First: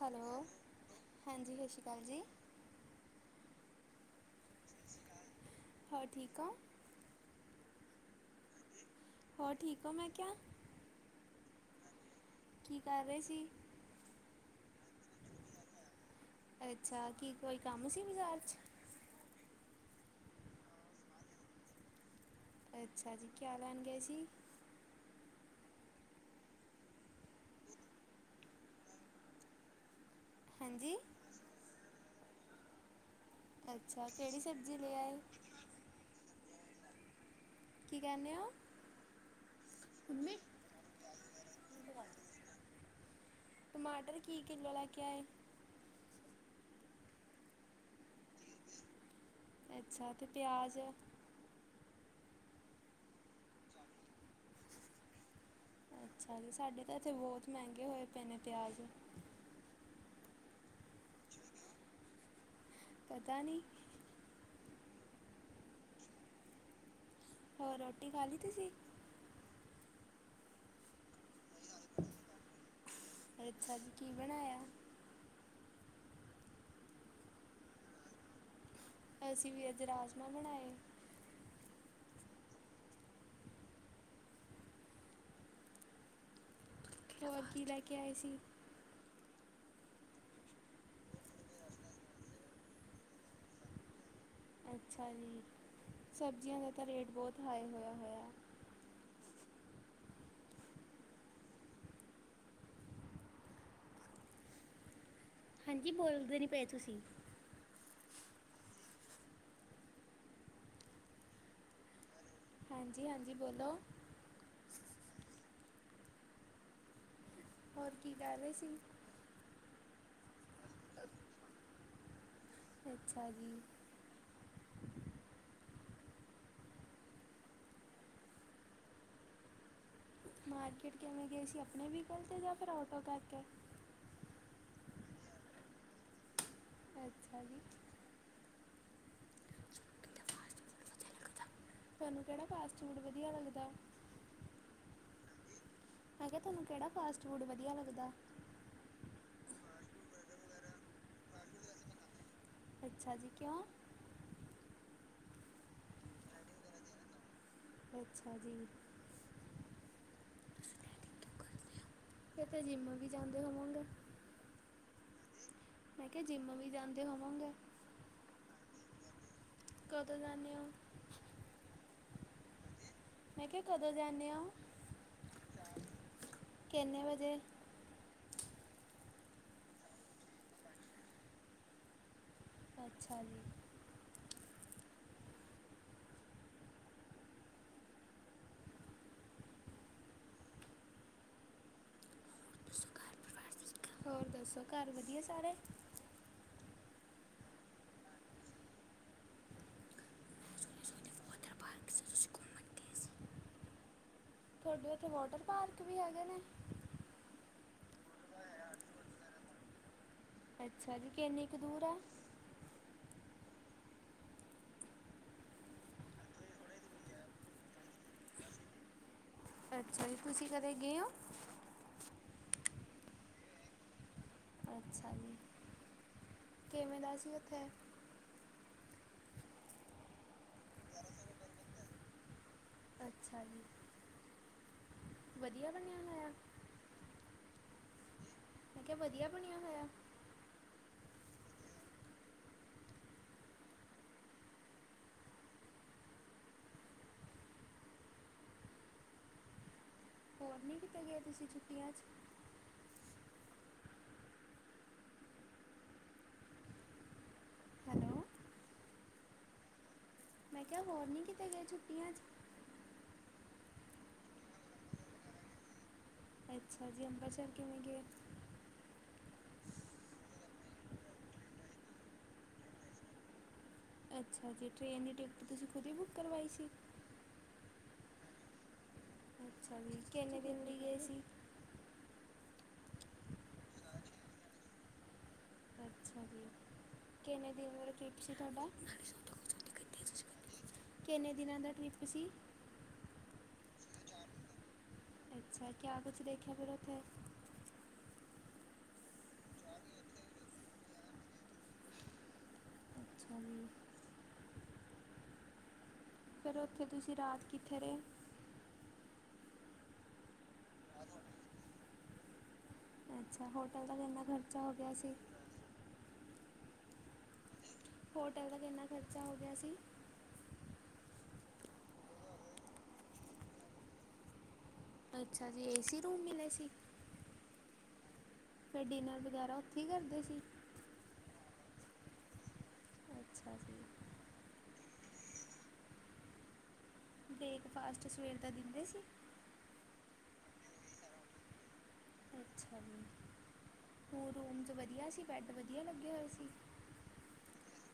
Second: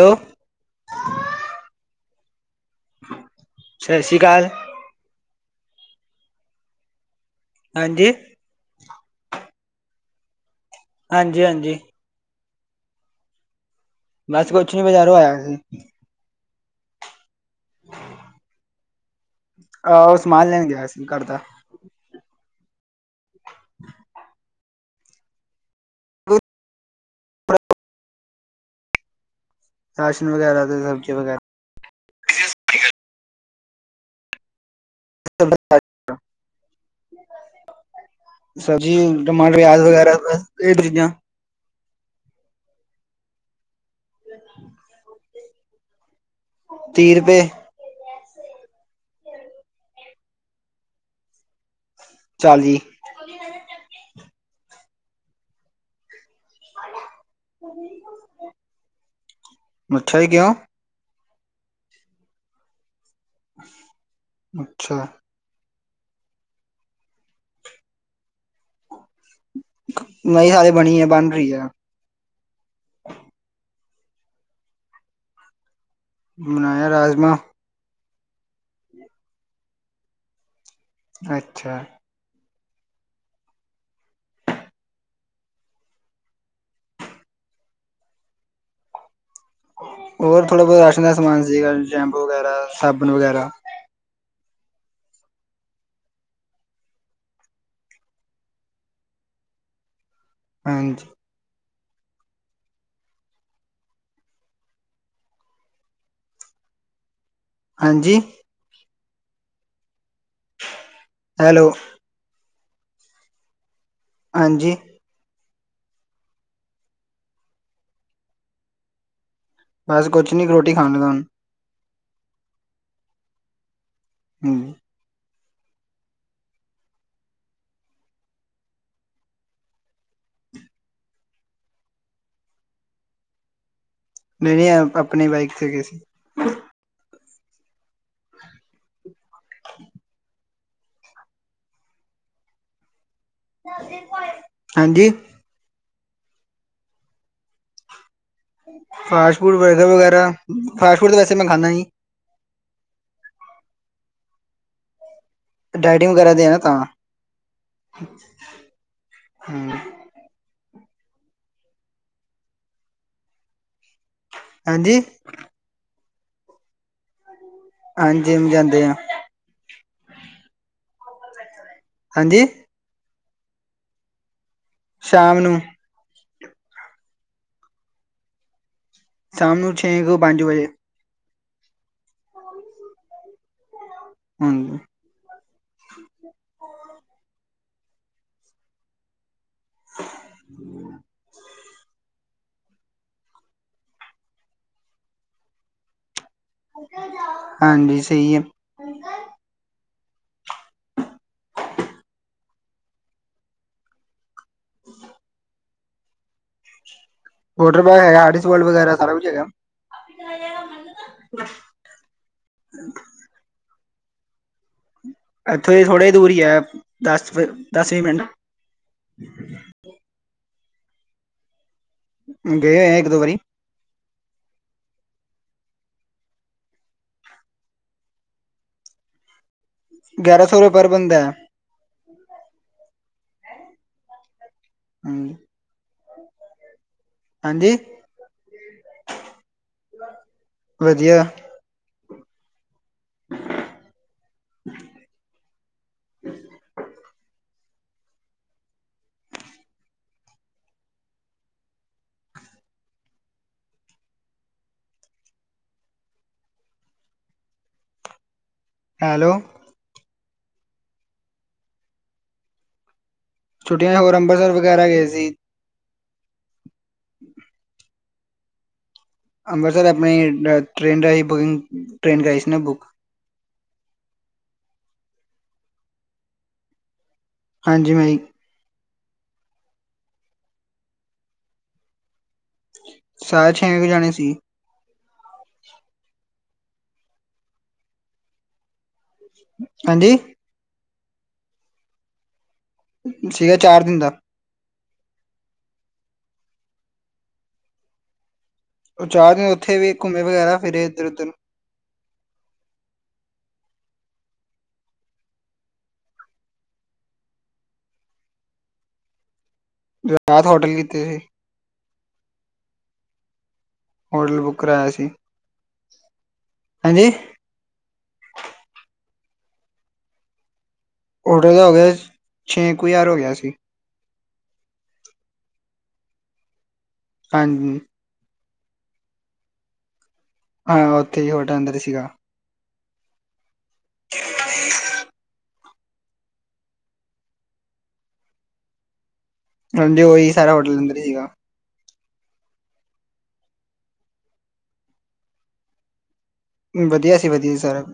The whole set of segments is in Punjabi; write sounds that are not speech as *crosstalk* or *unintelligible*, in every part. ਹੈਲੋ, ਹਾਂਜੀ ਸਤਿ ਸ਼੍ਰੀ ਅਕਾਲ ਜੀ। ਸਤਿ ਸ਼੍ਰੀ ਅਕਾਲ। ਹੋਰ ਠੀਕ ਐ। ਹਾਂਜੀ। ਹੋਰ ਠੀਕ ਹੋ ਮੈਂ ਕਿਆ। ਹਾਂਜੀ ਹਾਂਜੀ। ਕੀ ਕਰ ਰੇ ਸੀ। ਬਸ ਕੁਛ ਨੀਂ ਬਜਾਰੋਂ ਆਇਆ ਸੀ। ਅੱਛਾ ਕੀ ਕੋਈ ਕੰਮ ਸੀ ਬਾਜ਼ਾਰ ਚ। ਆਹ ਉਹ ਸਮਾਨ ਲੈਣ ਗਿਆ ਸੀ ਘਰ ਦਾ। ਅੱਛਾ ਜੀ, ਕਿਆ ਲੈਣ ਗਏ ਸੀ। ਰਾਸ਼ਨ ਵਗੈਰਾ ਤੇ ਹਾਂਜੀ ਸਬਜ਼ੀ ਵਗੈਰਾ। ਅੱਛਾ, ਕਿਹੜੀ ਸਬਜ਼ੀ ਲੇ ਆਏ? *inaudible* ਕੀ ਕਹਿੰਦੇ ਹੋ ਸਬਜ਼ੀ ਟਮਾਟਰ ਵਿਆਜ ਵਗੈਰਾ ਇਹ ਚੀਜ਼ਾਂ। *inaudible* ਟਮਾਟਰ ਕੀ ਕਿੱਲੋ ਲੈ ਕੇ ਆਏ। ਤੀਅ ਰਪਏ। ਅੱਛਾ ਤੇ ਪਿਆਜ਼? ਚਾਲੀ। *inaudible* ਅੱਛਾ ਜੀ, ਸਾਡੇ ਤਾਂ ਇੱਥੇ ਬਹੁਤ ਮਹਿੰਗੇ ਹੋਏ ਪਏ ਨੇ ਪਿਆਜ਼। ਅੱਛਾ ਜੀ, ਕਿਉ? ਪਤਾ ਨ੍ਹੀਂ। ਅੱਛਾ। ਹੋਰ ਰੋਟੀ ਖਾ ਲਈ ਤੂਸੀ? ਨਈਂ ਹਜੇ ਬਣੀ ਐ, ਬਣ ਰਈ ਐ। ਅੱਛਾ ਜੀ ਕੀ ਬਣਾਇਆ? ਬਣਾਇਆ ਰਾਜਮਾ। ਅਸੀਂ ਵੀ ਅੱਜ ਰਾਜਮਾਹ ਬਣਾਏ। ਅੱਛਾ। ਹੋਰ ਕੀ ਲੈਕੇ ਆਏ ਸੀ। ਹੋਰ ਥੋੜਾ ਬੋਤਾ ਰਾਸ਼ਨ ਦਾ ਸਮਾਨ ਸੀਗਾ, ਸ਼ੈਂਪੂ ਵਗੈਰਾ, ਸਾਬਣ ਵਗੈਰਾ। ਅੱਛਾ ਜੀ, ਸਬਜ਼ੀਆਂ ਦਾ ਤਾਂ ਰੇਟ ਬਹੁਤ ਹਾਈ ਹੋਇਆ ਹੋਇਆ। ਹਾਂਜੀ। ਹਾਂਜੀ ਬੋਲਦੇ ਨ੍ਹੀਂ ਪਏ ਤੁਸੀਂ। ਹਾਂਜੀ। ਹੈਲੋ। ਹਾਂਜੀ ਹਾਂਜੀ, ਬੋਲੋ। ਹਾਂਜੀ। ਹੋਰ ਕੀ ਕਰ ਰੇ ਸੀ? ਬਸ ਕੁਛ ਨੀ ਰੋਟੀ ਖਾਣ ਦਾ ਹੁਣ। ਅੱਛਾ ਜੀ। ਹਂ। ਮਾਰਕੀਟ ਕਿਵੇਂ ਗਏ ਸੀ ਆਪਣੇ ਵੀਕਲ ਤੇ ਜਾਂ ਫਿਰ ਆਟੋ ਕਰਕੇ। ਨਈਂ ਨਈਂ, ਆਪਣੇ ਬਾਈਕ ਤੇ ਗਏ ਸੀ। ਅੱਛਾ ਜੀ। ਤੁਆਨੂੰ ਕੈੜਾ ਫਾਸਟ ਫੂਡ ਵਧੀਆ ਲਗਦਾ? ਹਾਂਜੀ? ਮੈਂ ਕਿਆ ਤੁਆਨੂੰ ਕੇੜਾ ਫਾਸਟ ਫੂਡ ਵਧੀਆ ਲੱਗਦਾ? ਫਾਸਟ ਫੂਡ ਬਰਗਰ ਵਗੈਰਾ, ਫਾਸਟ ਫੂਡ ਤਾਂ ਵੈਸੇ ਮੈਂ ਖਾਂਦਾ ਨਈਂ। ਅੱਛਾ ਜੀ, ਕਿਉਂ? ਡਾਈਟਿੰਗ ਵਗੈਰਾ ਤੇ ਆਂ ਨਾਂ ਤਾਂ। ਅੱਛਾ ਜੀ। ਹਂ। ਕਿਤੇ ਜਿੰਮ ਵੀ ਜਾਂਦੇ ਹੋਵੋਂਗੇ? ਹਾਂਜੀ? ਮੈਂ ਕਿਆ ਜਿੰਮ ਵੀ ਜਾਂਦੇ ਹੋਵੋਂਗੇ? ਹਾਂਜੀ, ਜਿੰਮ ਜਾਂਦੇ ਆਂ। ਕਦੋਂ ਜਾਂਣੇ ਓਂ? ਹਾਂਜੀ? ਮੈਂ ਕਿਆ ਕਦੋਂ ਜਾਂਣੇ ਓਂ? ਸ਼ਾਮ ਨੂੰ। ਕਿੰਨੇ ਵਜੇ? ਸ਼ਾਮ ਨੂੰ ਛੇ ਕ ਪੰਜ ਵਜੇ। ਅੱਛਾ ਜੀ। ਹਾਂਜੀ। *inaudible* ਹੋਰ ਦੱਸੋ ਘਰ ਵਧੀਆ ਸਾਰੇ। ਹਾਂਜੀ ਸਈ ਐ। ਸਨੀ ਸ ਦੇ ਵਾਦਰ ਪਾਰਕ ਸੀ ਉਸ ਸ਼ ਘੂਮਤ ਦੀ ਸੀ। ਤੁਹਾਡੇ ਉੱਥੇ ਵਾਟਰ ਪਾਰਕ ਵੀ ਹੈਗੇ ਨੇ? ਵੋਟਰ ਪਾਰਗ ਹੈਗਾ, ਆੜੀਸ ਵਲਡ ਵਗੈਰਾ ਸਾਰਾ ਕੁਛ ਹੈਗਾ। ਅੱਛਾ ਜੀ, ਕਿੰਨੀ ਕੁ ਦੂਰ ਆ? ਇੱਥੋਂ ਥੋੜ੍ਹਾ ਦੂਰੀ ਐ ਦਸ, ਦਸ-ਵੀਅ ਮਿੰਟ। *inaudible* ਅੱਛਾ ਜੀ, ਤੁਸੀਂ ਕਦੇ ਗੇਂ ਔਂ? ਗੇ ਹੋਏ ਆਂ ਇੱਕ ਦੋ ਵਾਰੀ। ਅੱਛਾ ਜੀ, ਕਿਵੇਂ ਦਾ ਸੀ ਉੱਥੇ? ਗਿਆਰਾਂ ਸੌ ਰੁਪਏ ਪਰ ਬੰਦਾ ਐ। ਅੱਛਾ ਜੀ। ਹਾਂਜੀ ਵਧੀਆ ਬਣਿਆ ਲਾਇਆ ਹਾਂਜੀ ਮੈਂ ਕਿਹਾ ਵਧੀਆ ਬਣਿਆ ਹੋਇਆ ਵਧੀਆ *inaudible* ਹੋਰ ਨਹੀਂ ਕੀਤੇ ਗਏ ਤੁਸੀਂ ਛੁੱਟੀਆਂ 'ਚ ਹੈਲੋ ਹੈਲੋ ਮੈਂ ਕਿਹਾ ਹੋਰ ਨੀ ਕੀਤੇ ਗਏ ਛੁੱਟੀਆਂ 'ਚ ਛੁੱਟੀਆਂ 'ਚ ਹੋਰ ਅੰਬਰਸਰ ਵਗੈਰਾ ਗਏ ਸੀ ਅੱਛਾ ਜੀ ਅੰਬਰ ਸਾਹਿਬ ਕਿਵੇਂ ਗਏ ਅੰਬਰਸਰ ਆਪਣੀ ਟ੍ਰੇਨ ਰਾਹੀਂ ਬੁਕਿੰਗ ਟ੍ਰੇਨ ਕਰਾਹੀ ਸੀ ਨਾ ਬੁੱਕ ਅੱਛਾ ਜੀ ਟ੍ਰੇਨ ਦੀ ਟਿਕਟ ਤੁਸੀਂ ਖੁਦ ਹੀ ਬੁੱਕ ਕਰਵਾਈ ਸੀ ਹਾਂਜੀ ਮੈੰ ਹੀ ਅੱਛਾ ਜੀ ਕਿੰਨੇ ਦਿਨ ਲਈ ਗਏ ਸੀ ਸਾਰੇ ਛੇ ਕ ਜਾਣੇ ਸੀ ਅੱਛਾ ਜੀ ਕਿੰਨੇ ਦਿਨ ਬਾਰੇ ਟ੍ਰਿਪ ਸੀ ਤੁਹਾਡਾ ਹਾਂਜੀ ਕਿੰਨੇ ਦਿਨਾਂ ਦਾ ਟ੍ਰਿਪ ਸੀ ਸੀਗਾ ਚਾਰ ਦਿਨ ਦਾ ਅੱਛਾ ਕਿਆ ਕੁਛ ਦੇਖਿਆ ਫਿਰ ਉੱਥੇ ਉਹ ਚਾਰ ਦਿਨੇ ਉੱਥੇ ਵੀ ਘੁੰਮੇ ਵਗੈਰਾ ਫਿਰੇ ਇੱਧਰ ਉੱਧਰ ਅੱਛਾ ਜੀ- ਫੇਰ ਉੱਥੇ ਤੁਸੀਂ ਰਾਤ ਕਿੱਥੇ ਰਹੇ ਜਦਾ ਹੋਟਲੀ ਤੇ ਅੱਛਾ ਹੋਟਲ ਦਾ ਕਿੰਨਾ ਹੋਟਲ ਬੁੱਕ ਖਰਚਾ ਹੋ ਕਰਾਇਆ ਗਿਆ ਸੀ। ਹਾਂਜੀ ਹੋਟਲ ਦਾ ਕਿੰਨਾ ਖ਼ਰਚਾ ਹੋ ਗਿਆ ਸੀ। ਔਡੋ ਦਾ ਹੋ ਗਿਆ ਛੇ ਕੁ ਹਜ਼ਾਰ ਹੋ ਗਿਆ ਸੀ। ਅੱਛਾ ਜੀ ਏ ਸੀ ਰੂਮ ਮਿਲੇ ਸੀ। ਹਾਂਜੀ ਤੇ ਡਿਨਰ ਵਗੈਰਾ ਉੱਥੇ ਹੀ ਕਰਦੇ ਸੀ। ਹਾਂ ਉੱਥੇ ਹੀ ਹੋਟਲ ਅੰਦਰ ਸੀਗਾ ਅੱਛਾ ਜੀ *inaudible* ਬ੍ਰੇਕਫਾਸਟ ਸਵੇਰ ਦਾ ਦਿੰਦੇ ਸੀ। ਹਾਂਡੀ ਉਹੀ ਸਾਰਾ ਹੋਟਲ ਅੰਦਰ ਹੀ ਸੀਗਾ ਅੱਛਾ ਜੀ ਹੋਰ ਰੂਮ 'ਚ' ਵਧੀਆ ਸੀ। ਬੈਡ ਵਧੀਆ ਲੱਗੇ ਹੋਏ ਸੀ। ਵਧੀਆ ਸੀ-ਵਧੀਆ ਸੀ ਸਾਰਾ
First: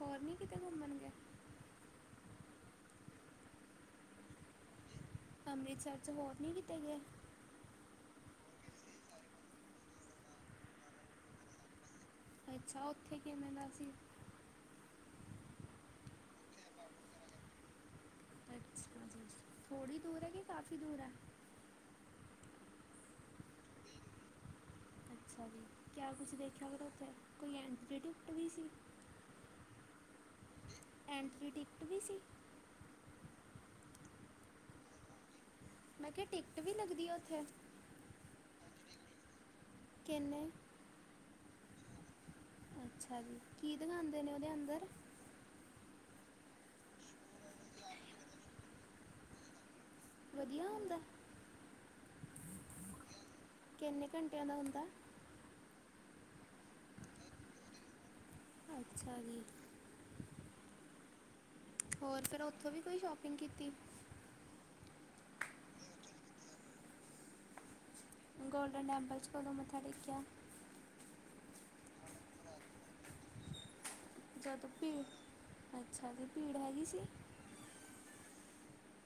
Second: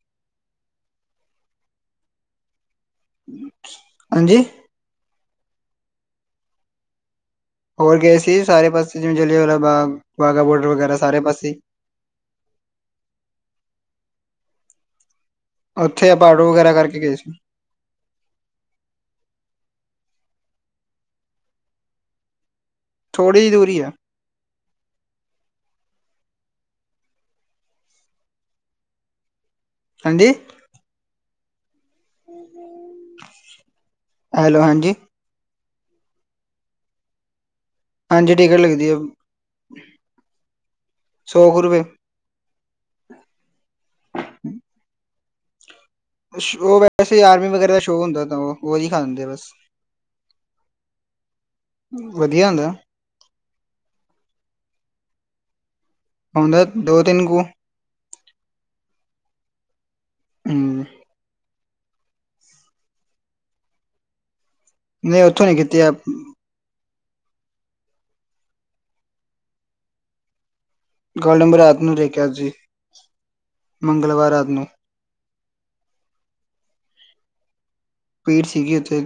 ਹੋਰ ਨੀ ਕਿਤੇ ਘੁੰਮਣ ਗਏ ਹਾਂਜੀ ਅੰਮ੍ਰਿਤਸਰ 'ਚ ਵੋਰ ਨਹੀਂ ਕੀਤੇ ਗਏ ਹੋਰ ਗਏ ਸੀ। ਸਾਰੇ ਪਾਸੇ ਜਿਵੇਂ ਜਿਲੇਵਲਾ ਬਾਗ ਵਾਗਾ ਬੋਡਰ ਵਗੈਰਾ ਸਾਰੇ ਪਾਸੇ ਅੱਛਾ ਉੱਥੇ ਕਿਵੇੰਦਾ ਸੀ। ਉੱਥੇ ਆਪਾ ਆਟੋ ਵਗੈਰਾ ਕਰਕੇ ਗਏ ਸੀ। *unintelligible* ਥੋੜੀ ਦੂਰ ਹੈ ਕਿ ਕਾਫ਼ੀ ਦੂਰ ਹੈ? ਥੋੜੀ ਦੂਰੀ ਈ ਹੈ। ਅੱਛਾ ਜੀ ਕਿਆ ਕੁਛ ਦੇਖਿਆ ਫੇਰ ਉੱਥੇ ਕੋਈ ਐਂਟਰੀ ਟਿਕਟ ਵੀ ਸੀ? ਹਾਂਜੀ ਐਂਟਰੀ ਟਿਕਟ ਵੀ ਸੀ? ਹੈਲੋ, ਹਾਂਜੀ? ਮੈਂ ਕਿਹਾ ਟਿਕਟ ਵੀ ਲੱਗਦੀ ਹੈ ਉੱਥੇ? ਹਾਂਜੀ ਟਿਕਟ ਲੱਗਦੀ ਹੈ। ਕਿੰਨੇ? ਸੌ ਕੁੁ ਰੁਪੇ। ਅੱਛਾ ਜੀ ਕੀ ਦਿਖਾਂਦੇ ਨੇ ਉਹਦੇ ਅੰਦਰ? ਸੋਅ ਵੈਸੇ ਆਰਮੀ ਵਗੈਰਾ ਦਾ ਸ਼ੋਅ ਹੁੰਦਾ ਤਾਂ ਉਹ ਹੀ ਦਿਖਾਂਦੇ ਆ ਬਸ। ਵਧੀਆ ਹੁੰਦਾ? ਵਧੀਆ ਹੁੰਦਾ। ਕਿੰਨੇ ਘੰਟਿਆਂ ਦਾ ਹੁੰਦਾ? ਹੋਂਦਾ ਤੇ ਦੋ, ਤਿੰਨ ਕੁ ਅੱਛਾ ਜੀ। *unintelligible* ਹੋਰ ਫ਼ੇਰ ਉੱਥੋਂ ਵੀ ਕੋਈ ਸ਼ੋਪਿੰਗ ਕੀਤੀ? ਨਹੀਂ ਉੱਥੋਂ ਨੀ ਕੀਤੀ ਆ ਗੋਲਡਨ ਟੈਂਪਲ 'ਚ ਕਦੋਂ ਮੱਥਾ ਟੇਕਯਾ? *unintelligible* ਰਾਤ ਨੂੰ ਦੇਖਿਆ ਸੀ ਮੰਗਲਵਾਰ ਰਾਤ ਨੂੰ *unintelligible* ਅੱਛਾ ਜੀ ਭੀੜ ਹੈਗੀ ਸੀ? ਭੀੜ ਸੀਗੀ ਉੱਥੇ।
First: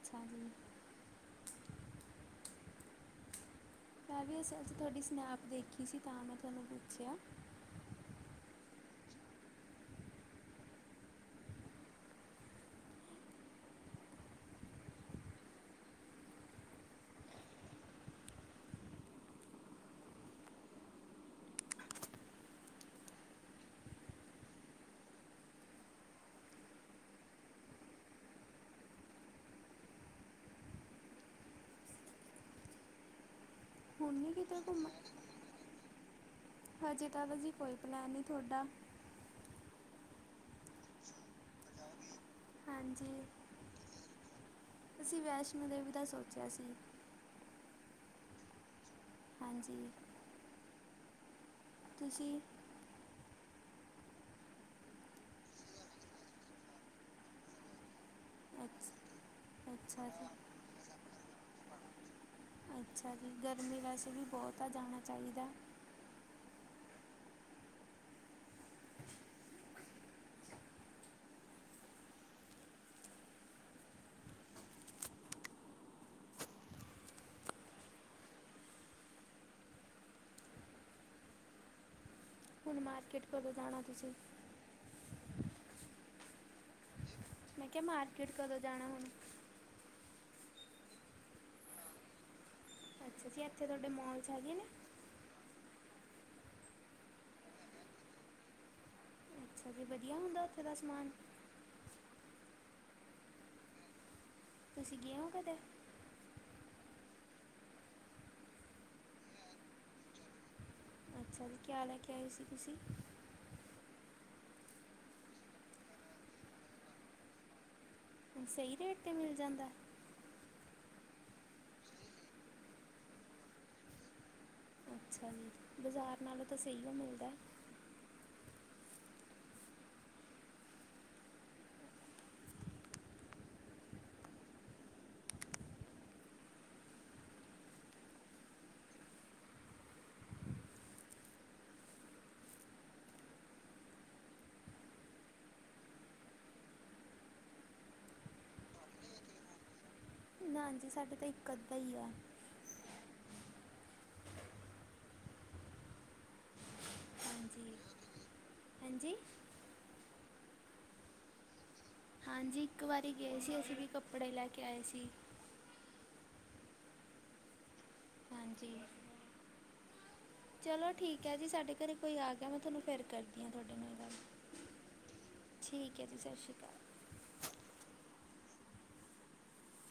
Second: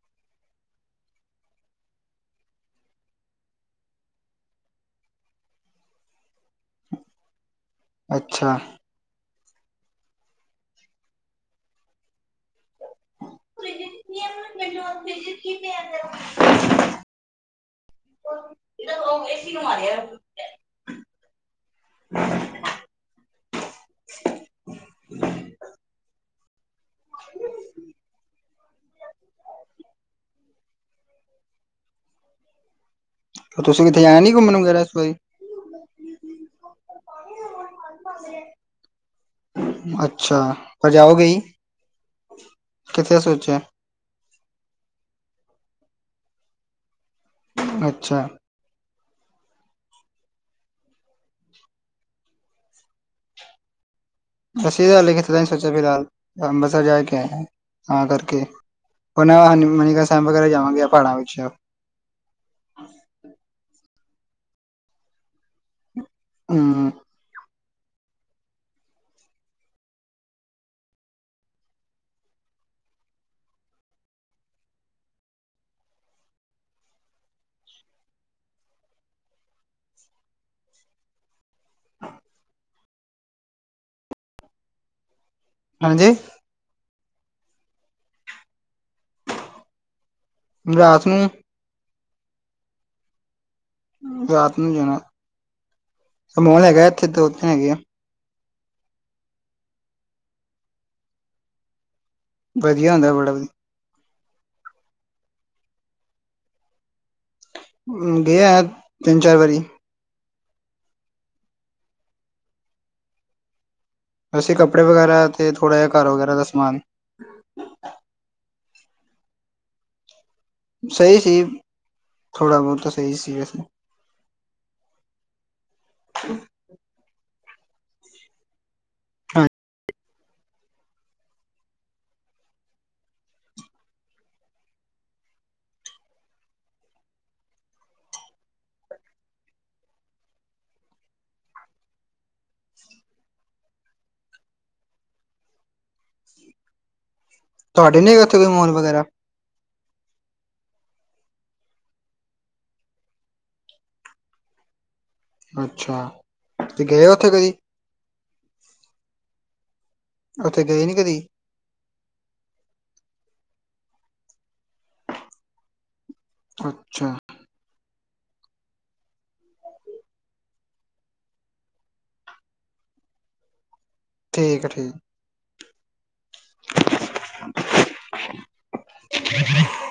ਅਛਾ ਜੀ। ਮੈ ਵੀ ਅਸੀ ਅਸੀ ਤੁਵਾਡੀ ਸਨੈਪ ਦੇਖੀ ਸੀ ਤਾਂ ਮੈ ਤੁਵਾਨੂੰ ਪੁੱਛਿਆ। ਅਛਾ। *unintelligible* *unintelligible* *unintelligible* ਤੁਸੀ ਕਿਥੇ ਜਾਣਾ ਨੀ ਘੁੰਮਣ ਵਗੈਰਾ ਇਸ ਵਾਰੀ? ਹਜੇ ਤਾ ਜੀ ਕੋਈ ਪਲੈਨ ਨੀ। *unintelligible* ਅਛਾ ਤੇ ਜਾਓ ਗੇ ਈ ਕਿਥੇ ਸੋਚਿਯਾ? ਅਸੀ ਵੈਸ਼ਨੋ ਦੇਵੀ ਦਾ ਸੋਚਿਆ ਸੀ। ਅਛਾ- ਹਾਂਜੀ- ਤੁਸੀ? ਅਸੀ ਤਾਂ ਹਲੇ ਕਿਤੇ ਦਾ ਨੀ ਸੋਚਿਆ ਫਿਲਹਾਲ ਅੰਬਸਰ ਜਾ ਕੇ ਆਏ ਆ ਤਾਂ ਕਰਕੇ। ਅੱਛ ਹੁਣ ਹਨ ਮਨੀਕਰਨ ਅੱਛਾ ਜੀ ਸਾਹਿਬ ਵਗੈਰਾ ਜਾਵਾਂਗੇ ਪਹਾੜਾ ਵਿਚ। ਅਛਾ ਜੀ ਗਰਮੀ ਵੈਸੇ ਵੀ ਬਹੁਤ ਹੈ ਜਾਣਾ ਚਾਹੀਦਾ। ਹੂੰ। ਹੁਣ ਮਾਰਕਿਟ ਕਦੋਂ ਜਾਣਾ ਤੁਸੀ? ਹਾਂਜੀ- ਮੈਂ ਕਿਆ ਮਾਰਕੀਟ ਕਦੋਂ ਜਾਨਾ ਹੁਨ ਰਾਤ ਨੂੰ ਅੱਛਾ ਜੀ ਐਥੇ ਥੋਡੇ ਰਾਤ ਨੂੰ ਜਾਨਾ, ਮੋਲ ਹੈਗਾ ਏਥੇ ਤੇ ਓਥੇ ਹੈਗੇ ਆ। ਅੱਛਾ ਜੀ ਵਦੀਆ ਹੁੰਦਾ ਓਥੇ ਦਾ ਸਮਾਨ। ਵਦੀਆ ਹੁੰਦਾ ਬੜਾ ਵੀ। ਤੁਸੀ ਗਏ ਓਂ ਕਦੇ। ਹੂੰ ਗੇਆ ਤਿੰਨ ਚਾਰ ਵਾਰੀ। ਅੱਛਾ ਜੀ ਕਿਆ ਲੈ ਕੇ ਆਏ ਸੀ ਤੁਸੀ। ਅਸੀ ਕੱਪੜੇ ਵਗੈਰਾ ਤੇ ਥੋੜ੍ਹਾ ਜਾ ਘਰ ਵਗੈਰਾ ਦਾ ਸਮਾਨ। ਸਈ ਰੇਟ ਤੇ ਮਿਲ ਜਾਂਦਾ। ਸਈ ਸੀ, ਥੋੜ੍ਹਾ ਬੋਤਾ ਸਈ ਸੀ ਵੈਸੇ। ਅੱਛਾ ਜੀ, ਬਾਜਾਰ ਨਾਲੋਂ ਤਾਂ ਸਈਓ ਮਿਲਦਾ। ਹਾਂ ਤੁਆਡੇ ਲਈ ਵੀ ਓਥੇ ਕੋਈ ਮੋਲ ਵਗੈਰਾ। ਨਾਂਜੀ ਸਾਡੇ ਤਾਂ ਇਕ ਅੱਦਾ ਈ ਆ। ਅੱਛਾ, ਤੇ ਗਏ ਓ ਹਾਂਜੀ-ਹੈਂਜੀ। ਓਥੇ ਗਏ ਨੀ ਕਦੀ। ਹਾਂਜੀ ਇਕ ਵਾਰੀ ਗਏ ਸੀ ਅਸੀ ਵੀ ਕੱਪੜੇ ਲੈ ਕੇ ਆਏ ਸੀ। ਅੱਛਾ। ਹਾਂਜੀ। ਚਲੋ ਠੀਕ ਐ ਜੀ ਸਾਡੇ ਘਰੇ ਕੋਈ ਆ ਗੇਆ ਮੈ ਥੋਨੂੰ ਫੇਰ ਕਰਦੀ ਆਂ ਥੋਡੇ ਨਾਲ ਗੱਲ। ਠੀਕ ਐ ਠੀਕ। ਠੀਕ ਐ ਜੀ ਸਸ ਰੀ ਕਾਲ। *inaudible*